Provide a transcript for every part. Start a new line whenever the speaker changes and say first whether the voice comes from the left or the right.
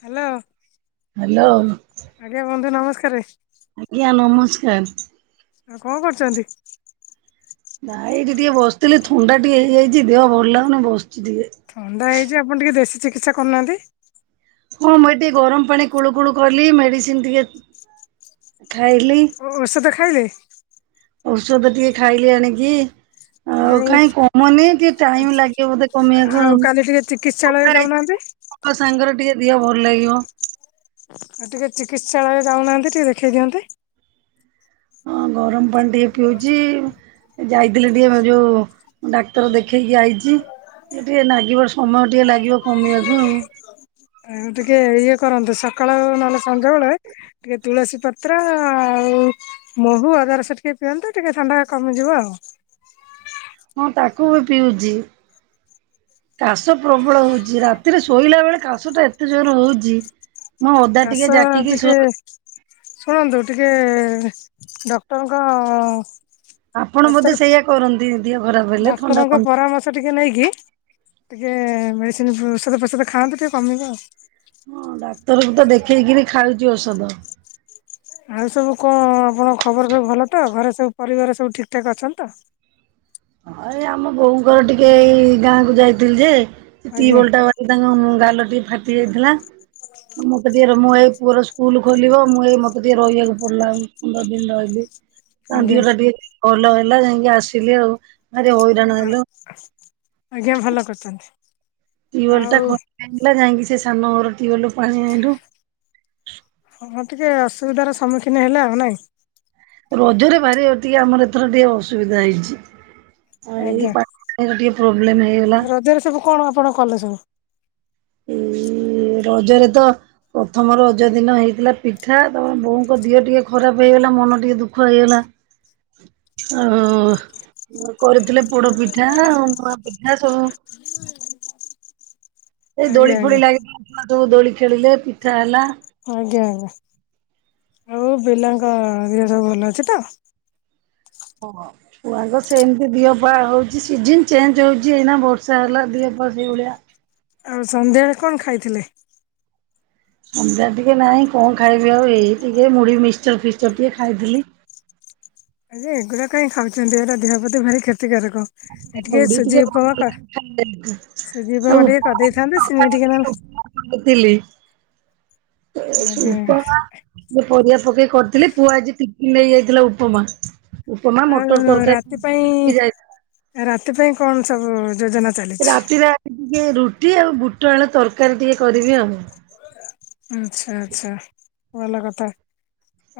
left: Hello.
right: Hello.
left: ଆଜ୍ଞା ବନ୍ଧୁ ନମସ୍କାରେ।
right: ଆଜ୍ଞା ନମସ୍କାର।
left: ଆଉ କଣ କରୁଚନ୍ତି?
right: ନାଇ ଏଇଠି ଟିକେ ବସିଥିଲି ଥଣ୍ଡା ଟିକେ ହେଇଯାଇଚି ଦେହ ଭଲ ଲାଗୁନି ବସ୍ଚି ଟିକେ।
left: ଥଣ୍ଡା ହେଇଚି ଆପଣ ଟିକେ ଦେଶୀ ଚିକିତ୍ସା କରୁନାହାନ୍ତି।
right: ହଁ ମୁଁ ଏଇ ଟିକେ ଗରମ ପାଣି କୁଳୁ କୁଳୁ କଲି ମେଡିସିନ୍ ଟିକେ ଖାଇଲି।
left: ଓ ଓଷଧ ଖାଇଲେ?
right: ଓଷଧ ଟିକେ ଖାଇଲି ଆଣିକି। ଆଉ କାଇଁ କମୁନି ଟିକେ ଟାଇମ୍ ଲାଗିବ ବୋଧେ କମିବାକୁ ଆଉ।
left: କିତ୍ସାଳୟ ଯାଉନାହାନ୍ତି?
right: ଆ ସାଙ୍ଗରେ ଟିକେ ଦିହ ଭଲ ଲାଗିବ।
left: ଆ ଟିକେ ଚିକିତ୍ସାଳୟ ଯାଉନାହାନ୍ତି ଟିକେ ଦେଖାଇ ଦିଅନ୍ତେ।
right: ହଁ ଗରମ ପାଣି ଟିକେ ପିଉଚି। ଯାଇଥିଲି ଟିକେ ବା ଯୋ ମୁଁ ଡାକ୍ତର ଦେଖେଇକି ଆଇଛି। ଟିକେ ନାଗିବ ସମୟ ଟିକେ ଲାଗିବ କମିବାକୁ ଆଉ।
left: ଆଉ ଟିକେ ଇଏ କରନ୍ତ ସକାଳ ନହେଲେ ସଞ୍ଜ ବେଳେ ଟିକେ ତୁଳସୀ ପତ୍ର ଆଉ ମହୁ ଅଦାରସ ଟିକେ ପିଅନ୍ତ ଟିକେ ଥଣ୍ଡା କମିଯିବ ଆଉ।
right: ହଁ ତାକୁ ବି ପିଉଚି। କାଶ ପ୍ରବଳ ହଉଚି ରାତିରେ ଶୋଇଲା ବେଳେ କାଶ ଟା ଏତେ ଜୋର ହଉଚି। ମୁଁ ଅଦା
left: କାଶ
right: ଟିକେ ଜାକିକି
left: ଟିକେ
right: ଶୋ
left: ଶୁଣନ୍ତୁ ଟିକେ ଡକ୍ଟର ଙ୍କ
right: ଆପଣ ବୋଧେ ସେଇଆ କରନ୍ତି ଦିହ ଖରାପ ହେଲେ ଥଣ୍ଡା ଫନ୍
left: ସ ଟିକେ ନେଇକି ଟିକେ ମେଡିସିନ୍ ଓଷଧ ଫୋଷଧ ଖାଆନ୍ତୁ ଟିକେ କମିବ ଆଉ।
right: ହଁ ଡାକ୍ତର କୁ ତ ଦେଖେଇକିରି ଖାଉଚି ଓଷଧ।
left: ଆଉ ସବୁ କଣ ଆପଣଙ୍କ ଖବର ସବୁ ଭଲ ତ ଘରେ ସବୁ ପରିବାର ସବୁ ଠିକ୍ ଠାକ୍ ଅଛନ୍ତି ତ?
right: ହଁ ଏଇ ଆମ ବୋଉଙ୍କର ଟିକେ ଏଇ ଗାଁ କୁ ଯାଇଥିଲି ଯେ
left: ଆଜ୍ଞା
right: ଟିବଲ ଟା ତାଙ୍କ ଗାଲ ଟିକେ ଫାଟି ଯାଇଥିଲା। ମତେ ଟିକେ ମୁଁ ଏଇ ପୁଅର ସ୍କୁଲୁ ଖୋଲିବ ମୁଁ ଏଇ ମତେ ଟିକେ ରହିବାକୁ ପଡ଼ିଲା ନ୍ଦର ଦିନ ରହିଲି। ତାଙ୍କ
left: ଆଜ୍ଞା
right: ଦିହଟା ଟିକେ ଭଲ ହେଲା ଯାଇଙ୍କି ଆସିଲି ଆଉ। ଭାରି ହଇରାଣ
left: ଆ
right: ହେଲୁ
left: ଆଜ୍ଞା ଭଲ କରିଚନ୍ତି।
right: ଟିଓଲ୍ ଟା ଯାଇଙ୍କି ସେ ସାନଘର ଟିଓଲ୍ ରୁ ପାଣି ଆଣିଲୁ।
left: ହଁ ଟିକେ ଅସୁବିଧାର ସମ୍ମୁଖୀନ ହେଲା ଆଉ ନାଇଁ।
right: ରଜରେ ଭାରି ଅଧିକା ଆମର ଏଥର ଟିକେ ଅସୁବିଧା ହେଇଚି। ଆଉ ଏଇ
left: ଆଜ୍ଞା।
right: ପାଣିର ଟିକେ ପ୍ରୋବ୍ଲେମ୍ ହେଇଗଲା।
left: ରଜରେ ସବୁ କଣ ଆପଣ କଲେ ସବୁ?
right: ଏଇ ରଜରେ ତ ପ୍ରଥମ ରଜ ଦିନ ହେଇଥିଲା ପିଠା ତମ ବୋଉଙ୍କ ଦିହ ଟିକେ ଖରାପ ହେଇଗଲା ମନ ଟିକେ ଦୁଃଖ ହେଇଗଲା। [inaudible] ଆଉ କରିଥିଲେ ପୋଡ ପିଠା ଆଉ ନୂଆ ପିଠା ସବୁ। ସେଇ
left: ଆଜ୍ଞା
right: ଦୋଳି
left: ଆଜ୍ଞା
right: ଫୋଳି ଲାଗି ସବୁ ଦୋଳି ଖେଳିଲେ ପିଠା ହେଲା।
left: ଆଜ୍ଞା ଆଜ୍ଞା ଆଉ ପିଲାଙ୍କ ଦିହ ସବୁ ଭଲ ଅଛି ତ?
right: ହଁ ହଁ। ଛୁଆଙ୍କ ସେମିତି ଦିହପା ହେଉଛି ସିଜନ ଚେଞ୍ଜ ହେଉଛି ଏଇନା ବର୍ଷା ହେଲା ଦିହପା ସେଇଭଳିଆ।
left: ଆଉ ସନ୍ଧ୍ୟାବେଳେ କଣ ଖାଇଥିଲେ?
right: ସନ୍ଧ୍ୟା ଟିକେ ନାଇଁ କଣ ଖାଇବି ଆଉ ଏଇ ଟିକେ ମୁଢି ମିକ୍ସଚର ଫିକ୍ସଚର ଟିକେ ଖାଇଥିଲି।
left: ହଁ ଯେ ଏଗୁଡ଼ା କାହିଁ ଖାଉଛନ୍ତି ଏରା ଦେହ ପ୍ରତି ଭାରି କ୍ଷତିକାରକ। ଏ ଟିକେ ସୁଜି ଉପମା କ ସୁଜି ଉପମା ଟିକେ କରିଦେଇଥାନ୍ତେ ସିମେଇ ଟିକେ ନହେଲେ
right: [unintelligible] [unintelligible] ଥିଲି।
left: ଆଜ୍ଞା
right: [unintelligible] ପରିବା ପକେଇ କରିଥିଲି ପୁଅ ଆଜି ଟିଫିନ ନେଇଯାଇଥିଲା ଉପମା। ଉପମା
left: ଆଉ
right: ମଟର ତରକାରୀ।
left: ରାତି ପାଇଁ
right: [unintelligible]
left: ରାତି ପାଇଁ କଣ ସବୁ ଯୋଜନା? ଚାଲିଛି?
right: ରାତିରେ ଆଜି ଟିକେ ରୁଟି ଆଉ ବୁଟ ଆଳୁ ତରକାରୀ ଟିକେ କରିବି ଆଉ।
left: ଆଚ୍ଛା ଆଚ୍ଛା ଭଲ କଥା।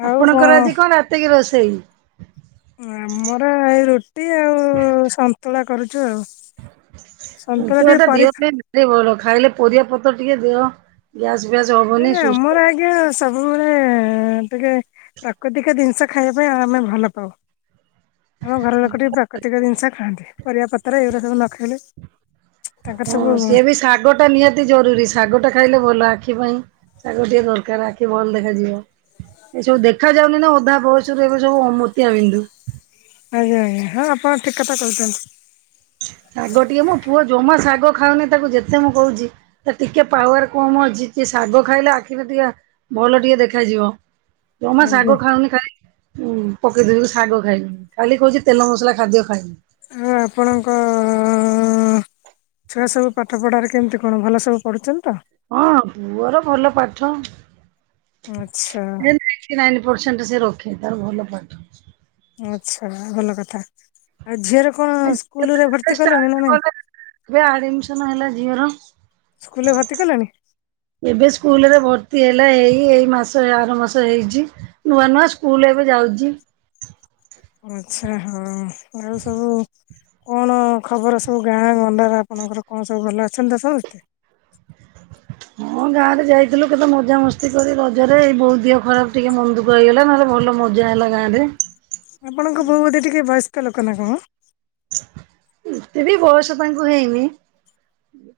right: ଆପଣଙ୍କର ଆଜି କଣ ରାତିକି ରୋଷେଇ?
left: ଆମର ଏଇ ରୁଟି ଆଉ ସନ୍ତୁଳା କରୁଛୁ ଆଉ।
right: ସନ୍ତୁଳା
left: ଟିକେ
right: ଟା
left: ପରି
right: ଦେହ ପାଇଁ କେତେ ଭଲ ଖାଇଲେ ପରିବା ପତ୍ର ଟିକେ ଦେହ ଗ୍ୟାସ ଫ୍ୟାସ ହବ।
left: ନାଇ ଆମର ଆଜ୍ଞା ସି ସବୁବେଳେ ଟିକେ ପ୍ରାକୃତିକ ଜିନିଷ ଖାଇବା ପାଇଁ ଆମେ ଭଲ ପାଉ। ଆମ ଘର ଲୋକ ଟିକେ ପ୍ରାକୃତିକ ଜିନିଷ ଖାଆନ୍ତି, ପରିବାପତ୍ର ଏଉରା ସବୁ ନ ଖାଇଲେ ତାଙ୍କର ସବୁ
right: ହଁ ସିଏ ବି ଶାଗ ଟା ନିହାତି ଜରୁରୀ ଶାଗ ଟା ଖାଇଲେ ଭଲ ଆଖି ପାଇଁ। ଶାଗ ଟିକେ ଦରକାର ଆଖି ଭଲ ଦେଖାଯିବ। ଏସବୁ ଦେଖା ଯାଉନି ନା ଅଧା ବୟସରୁ ଏବେ ସବୁ ମୋତିଆ ବିନ୍ଦୁ।
left: ଆଜ୍ଞା ଆଜ୍ଞା ହଁ ଆପଣ ଠିକ୍ କଥା କହୁଛନ୍ତି।
right: ଶାଗ ଟିକେ ମୋ ପୁଅ ଜମା ଶାଗ ଖାଉନି ତାକୁ ଯେତେ ମୁଁ କହୁଛି। ତା ଟିକେ ପାୱାର କମ ଅଛି ସିଏ ଶାଗ ଖାଇଲେ ଆଖିରେ ଟିକେ ଭଲ ଟିକେ ଦେଖାଯିବ ଜମା
left: ଆଜ୍ଞା।
right: ଶାଗ ଖାଉନି ଖାଲି ଉୁଁ ପକେଇ ଦଉଛି ଶାଗ ଖାଇବିନି ଖାଲି କହୁଛି ତେଲ ମସଲା ଖାଦ୍ୟ ଖାଇମି।
left: ହଁ ଆପଣଙ୍କ ଆଁ ଛୁଆ ସବୁ ପାଠ ପଢାରେ କେମିତି କଣ ଭଲ ସବୁ ପଢୁଛନ୍ତି ତ?
right: ହଁ ପୁଅର ଭଲ ପାଠ।
left: ଆଚ୍ଛା।
right: ନାଇଣ୍ଟି ପରସେଣ୍ଟ ସେ ରଖେ ତାର ଭଲ ପାଠ।
left: ଆଚ୍ଛା ଭଲ କଥା, ଆଉ ଝିଅର କଣ ସ୍କୁଲ ରେ ଭର୍ତ୍ତି କଲେଣି ନା ନାଇଁ?
right: ଏବେ ଆଡମିଶନ୍ ହେଲା ଝିଅର।
left: ସ୍କୁଲରେ ଭର୍ତ୍ତି କଲେଣି
right: ଏବେ ସ୍କୁଲରେ ଭର୍ତ୍ତି ହେଲା ଏଇ ଏଇ ମାସ ଆର ମାସ ହେଇଛି। ନୂଆ ନୂଆ ସ୍କୁଲ ଏବେ ଯାଉଛି।
left: ଆଚ୍ଛା ହଉ ଆଉ ସବୁ କଣ ଖବର ସବୁ ଗାଁ ଗଣ୍ଡାର ଆପଣଙ୍କର କଣ ସବୁ ଭଲ ଅଛନ୍ତି ତ ସମସ୍ତେ?
right: ହଁ ଗାଁରେ ଯାଇଥିଲୁ କେତେ ମଜାମସ୍ତି କରି ରଜରେ ଏଇ ବୋଉ ଦିହ ଖରାପ ଟିକେ ମନଦୁଃଖ। ମେଘ ହେଇଗଲା ନହଲେ ଭଲ ମଜା ହେଲା ଗାଁରେ।
left: ଆପଣଙ୍କ ବୋଉ ବୋଧେ ଟିକେ ବୟସ୍କ ଲୋକ ନା କଣ?
right: ଏତେ ବି ବୟସ ତାଙ୍କୁ ହେଇନି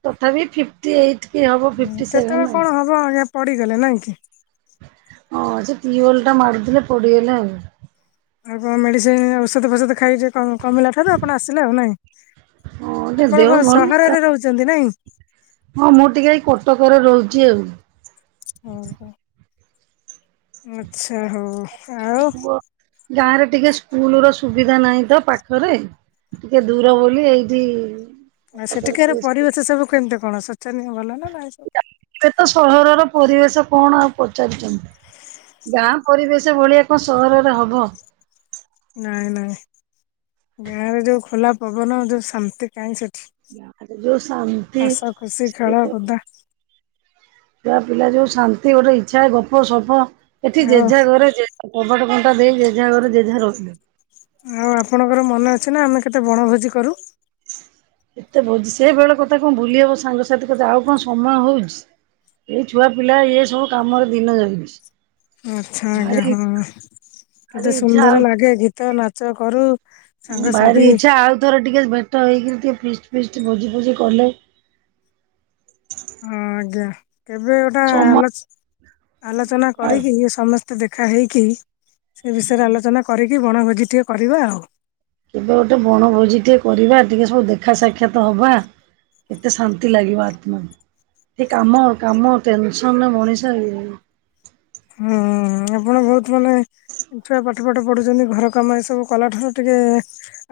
right: ତଥାପି ଫିପ୍ ଫିଫ୍ଟି ଏଇଟ୍ କି ହେବ ଫିଫ୍ଟି ସେଭେନ୍ ଆଉ
left: ହଁ ଆଜ୍ଞା ପଡ଼ିଗଲେ ନାଇଁ କି?
right: ହଁ ସେ ଟିୱଲଟା ମାରୁଥିଲେ ପଡିଗଲେ ଆଉ
left: ଆଉ କଣ ମେଡ଼ିସିନ ଔଷଧ ଫୋଷଧ ଖାଇ ଟିକେ କ କମିଲା ଠାରୁ ଆପଣ ଆସିଲେ ଆଉ ନାଇଁ।
right: ହଁ ଟିକେ
left: ଆପଣ
right: ଦେହ
left: କଣ
right: ଭଲ
left: ସହରରେ ରହୁଛନ୍ତି ନାଇଁ?
right: ହଁ ମୁଁ ଟିକେ ଏଇ କଟକରେ ରହୁଛି ଆଉ।
left: ଓହୋଃ, ଆଚ୍ଛା ହଉ। ଆଉ
right: ପୁଅ, ଗାଁଆରେ ଟିକେ ସ୍କୁଲର ସୁବିଧା ନାହିଁ ତ ପାଖରେ। ଟିକେ ଦୂର ବୋଲି ଏଇଠି
left: ଆଉ ସେଠିକାର ପରିବେଶ ସବୁ କେମିତି କଣ ଶୋଚନୀୟ ଭଲ ନା ନାଇଁ? ସବୁ
right: ଏ ତ ସହରର ପରିବେଶ କଣ ଆଉ ପଚାରୁଚନ୍ତି? ଗାଁଆ ପରିବେଶ ଭଳିଆ କଣ ସହରରେ ହବ?
left: ନାଇଁ ନାଇଁ, ଗାଁଆରେ ଯୋଉ ଖୋଲା ପବନ ଯୋଉ ଶାନ୍ତି କାଇଁ ସେଠି?
right: ଗାଁରେ ଯୋଉ ଶାନ୍ତି
left: ହସ ଖୁସି ଖେଳ କୁଦା।
right: ଛୁଆ ପିଲା ଯୋଉ ଶାନ୍ତି ଗୋଟେ ଇଚ୍ଛା ଗପସପ ଏଠି
left: ଆଉ
right: ଯେଝା ଘରେ ଯିଏ କବାଟ ବନ୍ଦ୍ [inaudible] ଦେଇ ଯେଝା ଘରେ ଯେଝା ରହୁଛନ୍ତି।
left: ଆଉ ଆପଣଙ୍କର ମନେ ଅଛି ନା ଆମେ କେତେ ବଣଭୋଜି କରୁ?
right: ଏତେ ଭୋଜି ସେ ବେଳ କଥା କଣ ଭୁଲି ହବ ସାଙ୍ଗସାଥି କଥା ଆଉ କଣ ସମୟ ହଉଚି। ଏଇ ଛୁଆପିଲା ଏ ସବୁ କାମରେ ଦିନ ଯାଉଛି।
left: ଆଚ୍ଛା ଆଜ୍ଞା
right: ଭାରି
left: ହଁ,
right: ଭାରି
left: କେତେ
right: ଇଚ୍ଛା ଆଉ
left: ସୁନ୍ଦର ଲାଗେ ଗୀତ ନାଚ କରୁ।
right: ଉଁ ଭାରି
left: ସାଙ୍ଗସାଥି
right: ଇଚ୍ଛା ଆଉ ଥରେ ଟିକେ ଭେଟ ହେଇକି ଟିକେ ଫିଷ୍ଟ ଫିଷ୍ଟ ଭୋଜିଫୋଜି କଲେ
left: ହଁ ଆଜ୍ଞା, କେବେ ଗୋଟା
right: ସମ
left: ଆଲୋଚ୍ ଆଲୋଚନା
right: ଆଉ
left: କରିକିନି ସମସ୍ତେ ଟିକେ ଦେଖା ହେଇକି ସେ ବିଷୟରେ ଆଲୋଚନା କରିକି ବଣଭୋଜିଟିଏ କରିବା ଆଉ।
right: କେବେ ଗୋଟେ ବଣଭୋଜି ଟିକେ କରିବା ଟିକେ ସବୁ ଦେଖା ସାକ୍ଷାତ ହବା। ଏତେ ଶାନ୍ତି ଲାଗିବ ଆତ୍ମା। ଏ କାମ କାମ ଟେନସନ୍ ରେ ମଣିଷ ଏ ହେଇ
left: ହୁଁ-ଉଁ-ଉଁ ଆପଣ ବହୁତ ମାନେ ଛୁଆ ପାଠଫାଠ ପଢ଼ୁଛନ୍ତି ଘର କାମ ଏସବୁ କଲାଠାରୁ ଟିକେ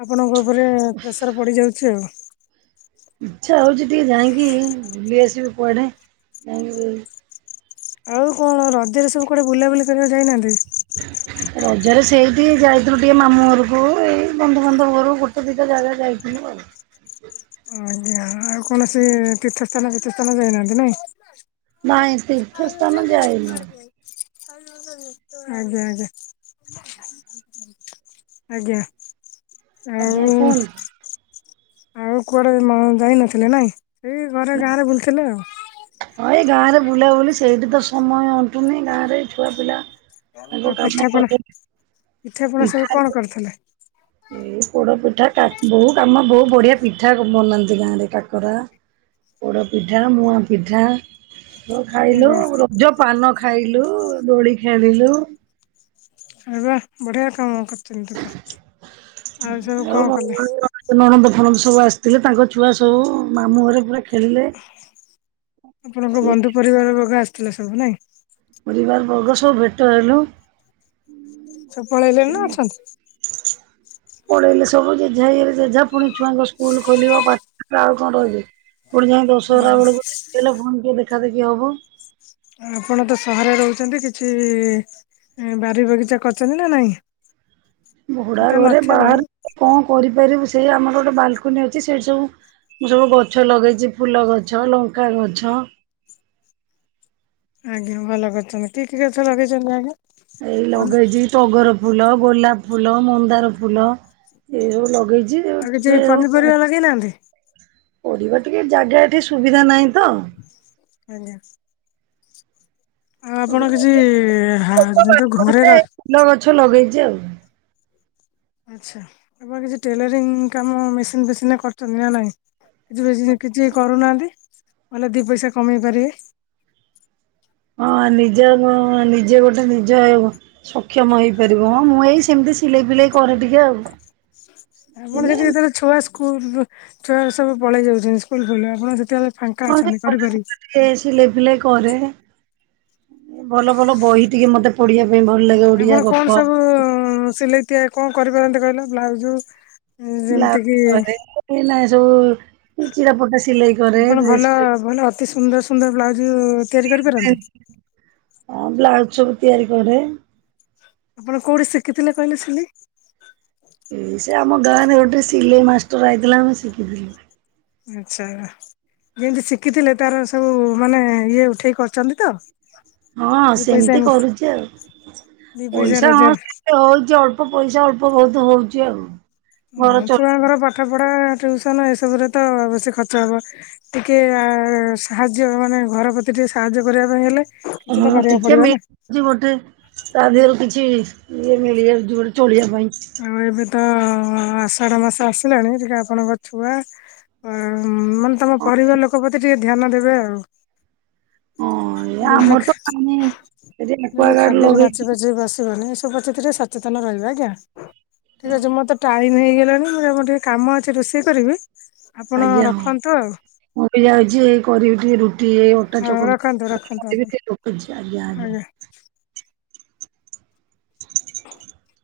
left: ଆପଣଙ୍କ ଉପରେ ପ୍ରେସର ପଡ଼ିଯାଉଛି ଆଉ।
right: ଇଚ୍ଛା ହଉଛି ଟିକେ ଯାଇଁକି ବୁଲି ଆସିବି କୁଆଡେ ଯାଇଁକି ବୁଲି
left: ଆଉ କଣ ରଜରେ ସବୁ କୁଆଡେ ବୁଲାବୁଲି କରିବାକୁ ଯାଇନାହାନ୍ତି?
right: ହଁ [inaudible] ରଜରେ ସେଇ ଟିକେ ଯାଇଥିଲୁ ଟିକେ ମାମୁଁ ଘରକୁ ଏଇ ବନ୍ଧୁବାନ୍ଧବ ଘରକୁ ଗୋଟେ ଦିଟା ଜାଗା ଯାଇଥିଲୁ ଆଉ।
left: ଆଜ୍ଞା, ଆଉ କୌଣସି ତୀର୍ଥ ସ୍ଥାନ ଫିର୍ଥ ସ୍ଥାନ ଯାଇନାହାନ୍ତି ନାଇଁ?
right: ନାଇଁ ତୀର୍ଥସ୍ଥାନ ଯାଇନୁ।
left: ଆଜ୍ଞା ଆଜ୍ଞା। ଆଜ୍ଞା‌।
right: ଆଜ୍ଞା କୁହନ୍ତୁ?
left: ଆଉ କୁଆଡେ ମ ଯାଇ ନଥିଲେ ନାଇଁ, ଏଇ ଘରେ ଗାଁଆରେ ବୁଲୁଥିଲେ ଆଉ।
right: ହଁ ଏଇ ଗାଁଆରେ ବୁଲାବୁଲି ସେଇଠି ତ ସମୟ ଅ ଅଣ୍ଟୁନି, ଗାଁ ରେ ଛୁଆପିଲା ତାଙ୍କ କାମ କରେ।
left: ଏଥିରେ ପୁଣି ସବୁ କଣ କରିଥିଲେ?
right: ଏଇ ପୋଡ ପିଠା କା ବୋଉ କାମ ବୋଉ ବଢିଆ ପିଠା ବନାନ୍ତି ଗାଁଆରେ କାକରା। ପୋଡ଼ ପିଠା ମୁଆଁ ପିଠା ଖାଇଲୁ
left: ଆଜ୍ଞା
right: ରଜ ପାନ ଖାଇଲୁ ଦୋଳି ଖେଳିଲୁ
left: ଆରେ ବାଃ ବଢ଼ିଆ କାମ କରିଛନ୍ତି ତ। ଆଉ ସବୁ କଣ କଲେ?
right: ମୋ ନଣନ୍ଦ ଫଣନ୍ଦ ସବୁ ଆସିଥିଲେ ତାଙ୍କ ଛୁଆ ସବୁ ମାମୁଁ ଘରେ ପୁରା ଖେଳିଲେ
left: ଆପଣଙ୍କ
right: ସେ
left: ବନ୍ଧୁ ପରିବାର ବର୍ଗ ଆସିଥିଲେ ସବୁ ନାଇଁ?
right: ପରିବାର ବର୍ଗ ସବୁ ଭେଟ ହେଲୁ।
left: ସବୁ ପଳେଇଲେଣି ନା ଅଛନ୍ତି?
right: ପଳେଇଲେ ସବୁ ଜେଝା ଇଲେ ଜେଝା ପୁଣି ଛୁଆଙ୍କ ସ୍କୁଲ ଖୋଲିବ ପାଠ ଆଉ କଣ ରହିବେ। ପୁଣି ଯାଇକି ଦଶହରା
left: ଆଜ୍ଞା
right: ବେଳକୁ ଛୁଟି ହେଲେ ଫୁନୀ ଟିକେ ଦେଖା ଦେଖି ହବ।
left: ଆ ଆପଣ ତ ସହରରେ ରହୁଛନ୍ତି କିଛି ବାରି ବଗିଚା କରିଛନ୍ତି ନା ନାଇଁ?
right: ଭଡ଼ା
left: ସେଟା
right: ଘରେ
left: ନଥିବ
right: ବାହାରେ କଣ କରିପାରିବୁ ସେଇ ଆମର ଗୋଟେ ବାଲ୍କୋନି ଅଛି ସେଇଠି ସବୁ ମୁଁ ସବୁ ଗଛ ଲଗେଇଛି ଫୁଲ ଗଛ ଲଙ୍କା ଗଛ
left: ଆଜ୍ଞା ଭଲ କରିଛନ୍ତି। କି କି ଗଛ ଲଗେଇଛନ୍ତି ଆଜ୍ଞା?
right: ଏଇ
left: ଆଉ
right: ଲଗେଇଛି ଟଗର ଫୁଲ ଗୋଲାପ ଫୁଲ ମନ୍ଦାର ଫୁଲ ଏ ସବୁ ଲଗେଇଛି।
left: ଆଉ କିଛି
right: ସେ ସବୁ
left: ପନିପରିବା ଲଗେଇନାହାନ୍ତି?
right: ପରିବା ଟିକେ ଜାଗା ଏଠି ସୁବିଧା ନାହିଁ ତ
left: ଆଜ୍ଞା। ଆଉ ଆପଣ କିଛି ହା ଯୋଉ ଘରେ ର
right: ଫୁଲ ଗଛ ଲଗେଇଛି ଆଉ।
left: ଆଚ୍ଛା ଆପଣ କିଛି ଟେଲରିଂ କାମ ମେସିନ୍ ଫେସିନ୍ ରେ କରୁଛନ୍ତି ନା ନାଇଁ? [unintelligible] କିଛି କରୁନାହାନ୍ତି ନହେଲେ ଦି ପଇସା କମେଇ ପାରିବେ।
right: ହଁ ନିଜ ନିଜେ ଗୋଟେ ନିଜେ ସକ୍ଷମ ହେଇପାରିବ ହଁ ମୁଁ ଏଇ ସେମିତି ସିଲେଇ ଫିଲେଇ କରେ ଟିକେ ଆଉ।
left: ଆପଣ ସେଠି ଯେତେବେଳେ ଛୁଆ ସ୍କୁଲ୍ ଛୁଆ ସବୁ ପଳେଇ ଯାଉଛନ୍ତି ସ୍କୁଲ ଫୁଲ୍ ଆପଣ ସେତେବେଳେ ଫାଙ୍କା ଅଛନ୍ତି କରିପାରିବି
right: ଏଇ ସିଲେଇ ଫିଲେଇ କରେ ଭଲ ଭଲ ବହି ଟିକେ ମତେ ପଢିବାକୁ
left: ଆପଣ କଣ ସବୁ ସିଲେଇ ତିଆ କଣ କରିପାରନ୍ତି କହିଲ ବ୍ଲାଉଜ ଯେମିତି କିି
right: ବ୍ଲାଉଜ କରେ ଏଇନା ସବୁ ଚିରାଫଟା ସିଲେଇ କରେ
left: ଆପଣ
right: ଡ୍ରେସ୍
left: ଭଲ ଭଲ ଅତି ସୁନ୍ଦର ସୁନ୍ଦର ବ୍ଲାଉଜ-ଉ ତିଆରି କରିପାରନ୍ତି?
right: ଅଁ ବ୍ଲାଉଜ ସବୁ ତିଆରି କରେ।
left: ଆପଣ କୋଉଠି ଶିଖିଥିଲେ କହିଲେ ସିଲେଇ?
right: ଏ ସେ ଆମ ଗାଁରେ ଗୋଟେ ସିଲେଇ ମାଷ୍ଟର ଆଇଥିଲା ମୁଁ ଶିଖିଥିଲି।
left: ଆଚ୍ଛା। ଯେମିତି ଶିଖିଥିଲେ ତାର ସବୁ ମାନେ ଇଏ ଉଠେଇକି କରୁଛନ୍ତି ତ
right: ହଁ
left: ଦି ପଇସା
right: ସେମିତି କରୁଚି ଆଉ
left: ଦି
right: ପଇସା
left: ରୋଜଗାର
right: ହଁ ହଉଚି ଅଳ୍ପ ପଇସା ଅଳ୍ପ ବହୁତ ହଉଚି ଆଉ ଘର
left: ଉଁ
right: ଚଳ
left: ଛୁଆଙ୍କର ପାଠ ପଢ଼ା ଟ୍ୟୁସନ୍ ଏସବୁରେ ତ ବେଶୀ ଖର୍ଚ୍ଚ ହବ। ଟିକେ ଆ ସାହାଯ୍ୟ ମାନେ ଘର ପ୍ରତି ଟିକେ ସାହାଯ୍ୟ କରିବା ପାଇଁ ହେଲେ କିଛି
right: ହଁ
left: ତ କରିବାକୁ
right: ଟିକେ
left: ପଡିବ ନା
right: ମିଳିଛି ଗୋଟେ ତା ଦେହରୁ କିଛି ଇଏ ମିଳିଯାଉଛି ଗୋଟେ ଚଳିବା ପାଇଁ
left: ଆଉ ଏବେ ତ ଆଷାଢ଼ ମାସ ଆସିଲାଣି ଟିକେ ଆପଣଙ୍କ ଛୁଆ ଆଁ ମାନେ ତମ ପରିବାର ଲୋକ ପ୍ରତି ଟିକେ ଧ୍ୟାନ ଦେବେ ଆଉ
right: ଅଁ ଏ
left: ଯେମିତି
right: ଆମର ତ ପାନି ଏ ଯେ
left: ଯେମିତି
right: ଏକ୍ଵଗାର୍ଡ
left: ଖାଦ୍ୟରେ ମାଛି
right: ଲଗେଇଛୁ।
left: [inaudible] ସଚେତନ ରହିବା ଆଜ୍ଞା ଠିକ୍ ଅଛି ମୋର ତ ଟା ଟାଇମ୍ ହେଇଗଲାଣି ମୁଁ ଆଉ ମୋର ଟିକେ କାମ ଅଛି ରୋଷେଇ କରିବି ଆପଣ
right: ଆଜ୍ଞା ହଁ।
left: ରଖନ୍ତୁ ଆଉ।
right: ମୁଁ ବି ଯାଉଛି ଏଇ କରିବି ଟିକେ ରୁଟି ଏଇ ଅଟା
left: ହଁ ରଖନ୍ତୁ
right: ଚକଟୁଚି
left: ରଖନ୍ତୁ ଆପଣ
right: କରିବି ରଖୁଛି ଆଜ୍ଞା ଆଜ୍ଞା।
left: [inaudible]